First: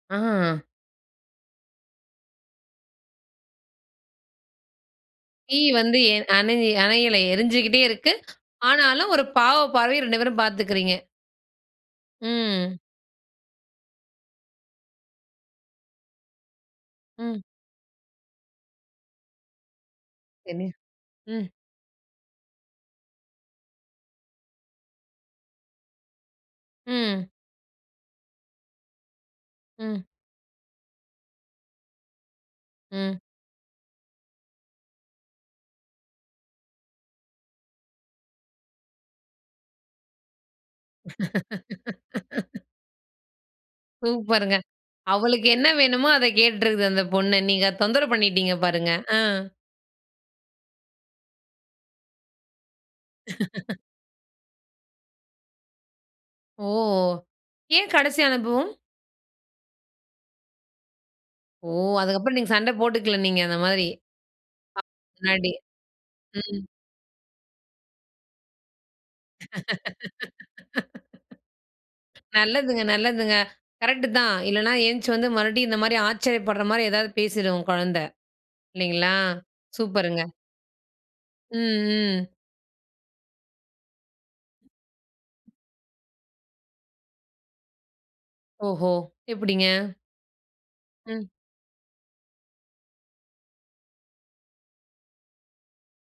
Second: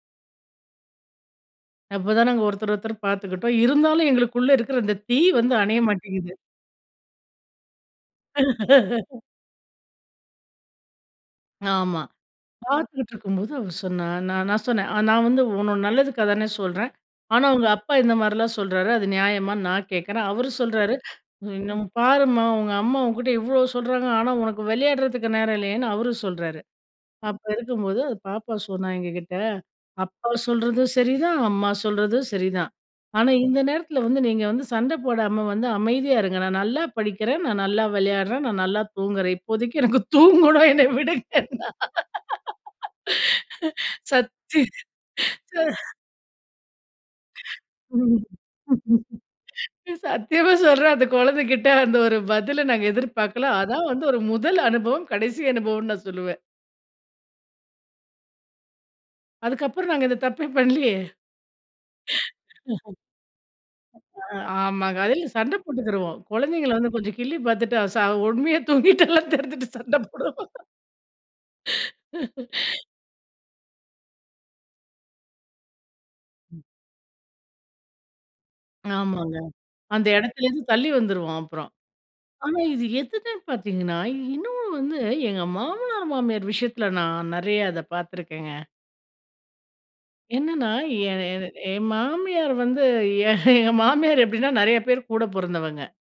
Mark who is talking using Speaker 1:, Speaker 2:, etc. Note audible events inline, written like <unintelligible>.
Speaker 1: ஆ,
Speaker 2: அப்பதான் நாங்க ஒருத்தர ஒருத்தர் பாத்துக்கிட்டோம். இருந்தாலும், எங்களுக்குள்ள இருக்குற அந்த தீ வந்து
Speaker 1: தீ
Speaker 2: அணைய
Speaker 1: வந்து எ
Speaker 2: மாட்டிங்குது.
Speaker 1: அணை அணையல, எரிஞ்சுகிட்டே இருக்கு. ஆனாலும்,
Speaker 2: <laughs>
Speaker 1: ஒரு பாவ பார்வைய 2 பேரும் பாத்துக்கிறீங்க.
Speaker 2: ஆமா.
Speaker 1: ம்.
Speaker 2: பாத்துகிட்டு இருக்கும்போது அவ சொன்னா, நா நான் சொன்னேன். நான் வந்து உன்னோட நல்லதுக்காதானே சொல்றேன்.
Speaker 1: ம்.
Speaker 2: ஆனா உங்க அப்பா இந்த மாரிலாம் சொறாரு, அது நியாயமான்னு நான் கேக்குறேன். அவரு
Speaker 1: என்ன,
Speaker 2: சொல்றாரு,
Speaker 1: ம்.
Speaker 2: "என்ன, பாரும்மா உங்க அம்மா உன்கிட்ட இவ்வளோ சொல்றாங்க ஆனா உனக்கு விளையாடுறதுக்கு நேரம் இல்லயேன்னு" அவரு சொல்றாரு.
Speaker 1: ம்.
Speaker 2: அப்ப இருக்கும்போது பாப்பா சொன்னா எங்ககிட்ட,
Speaker 1: ம்.
Speaker 2: "அப்பா சொல்றதும் சரிதான். அம்மா சொல்றதும் சரிதான்.
Speaker 1: ம்.
Speaker 2: ஆனா இந்த நேரத்துல வந்து நீங்க வந்து சண்ட போடாம வந்து அமைதியா இருங்க. நான் நல்லா படிக்குறேன். நான் நல்லா விளையாடுறேன். நான் நல்லா தூங்குறேன். இப்போதைக்கு எனக்கு தூங்கணும் என்ன விடுங்கன்னா."
Speaker 1: <laughs> சூப்பருங்க.
Speaker 2: சத்தி
Speaker 1: அவளுக்கு என்ன வேணுமோ அத கேட்டிருக்குது அந்த பொண்ணு. நீங்க அத தொந்தரவு
Speaker 2: ம்.
Speaker 1: பண்ணிட்டீங்க பாருங்க. அ.
Speaker 2: சத்தியமா சொல்றேன், அந்த கொழந்தைகிட்ட அந்த ஒரு பதில நாங்க எதிர்பார்க்கல.
Speaker 1: <laughs>
Speaker 2: அதான் வந்து ஒரு முதல் அனுபவம் கடைசி அனுபவம்னு நான் சொல்லுவேன்.
Speaker 1: ஓ! ஏன் கடைசி அனுபவம்?
Speaker 2: அதுக்கப்புறம் நாங்க இந்த தப்பே பண்லியே.
Speaker 1: ஓ! அதுக்கப்புறம் நீங்க சண்டை போட்டுக்கல நீங்க அந்த மாரி. அ
Speaker 2: <laughs> அ ஆமாங்க. அதுல
Speaker 1: <unintelligible> முன்னாடி.
Speaker 2: சண்ட போட்டுக்கிருவோம்.
Speaker 1: ம்.
Speaker 2: கொழந்தைங்கள வந்து கொஞ்சம் கிள்ளி பாத்துட்டு, அ ச உண்மையா தூங்கிட்டாளானு தெரிஞ்சிட்டு சண்ட போடுவோம்,
Speaker 1: <laughs> நல்லதுங்க,
Speaker 2: <laughs>
Speaker 1: நல்லதுங்க. கரெக்ட்டு தான். இல்லன்னா, எந்திச்சி வந்து மறுபடியும் இந்த மாரி ஆச்சரியப்படுற மாரி ஏதாவது பேசிடும் உங்க கொழந்தை. இல்லைங்களா,
Speaker 2: ஆமாங்க. அந்த
Speaker 1: சூப்பருங்க.
Speaker 2: இடத்துலேந்து தள்ளி வந்துருவோம் அப்புறம்.
Speaker 1: ம், ம்.
Speaker 2: ஆனா இது எதுமே பாத்தீங்கன்னா இன்னும் வந்து, எங்க மாமனார் மாமியார் விஷயத்துல நான் நறையா இத பாத்துருக்கேங்க.
Speaker 1: ஓஹோ! எப்டிங்க?
Speaker 2: என்னன்னா எ
Speaker 1: ம்.
Speaker 2: எ என் மாமியார் வந்து, எ எங்க மாமியார் எப்டின்னா நறையா பேர் கூட பொறந்தவங்க,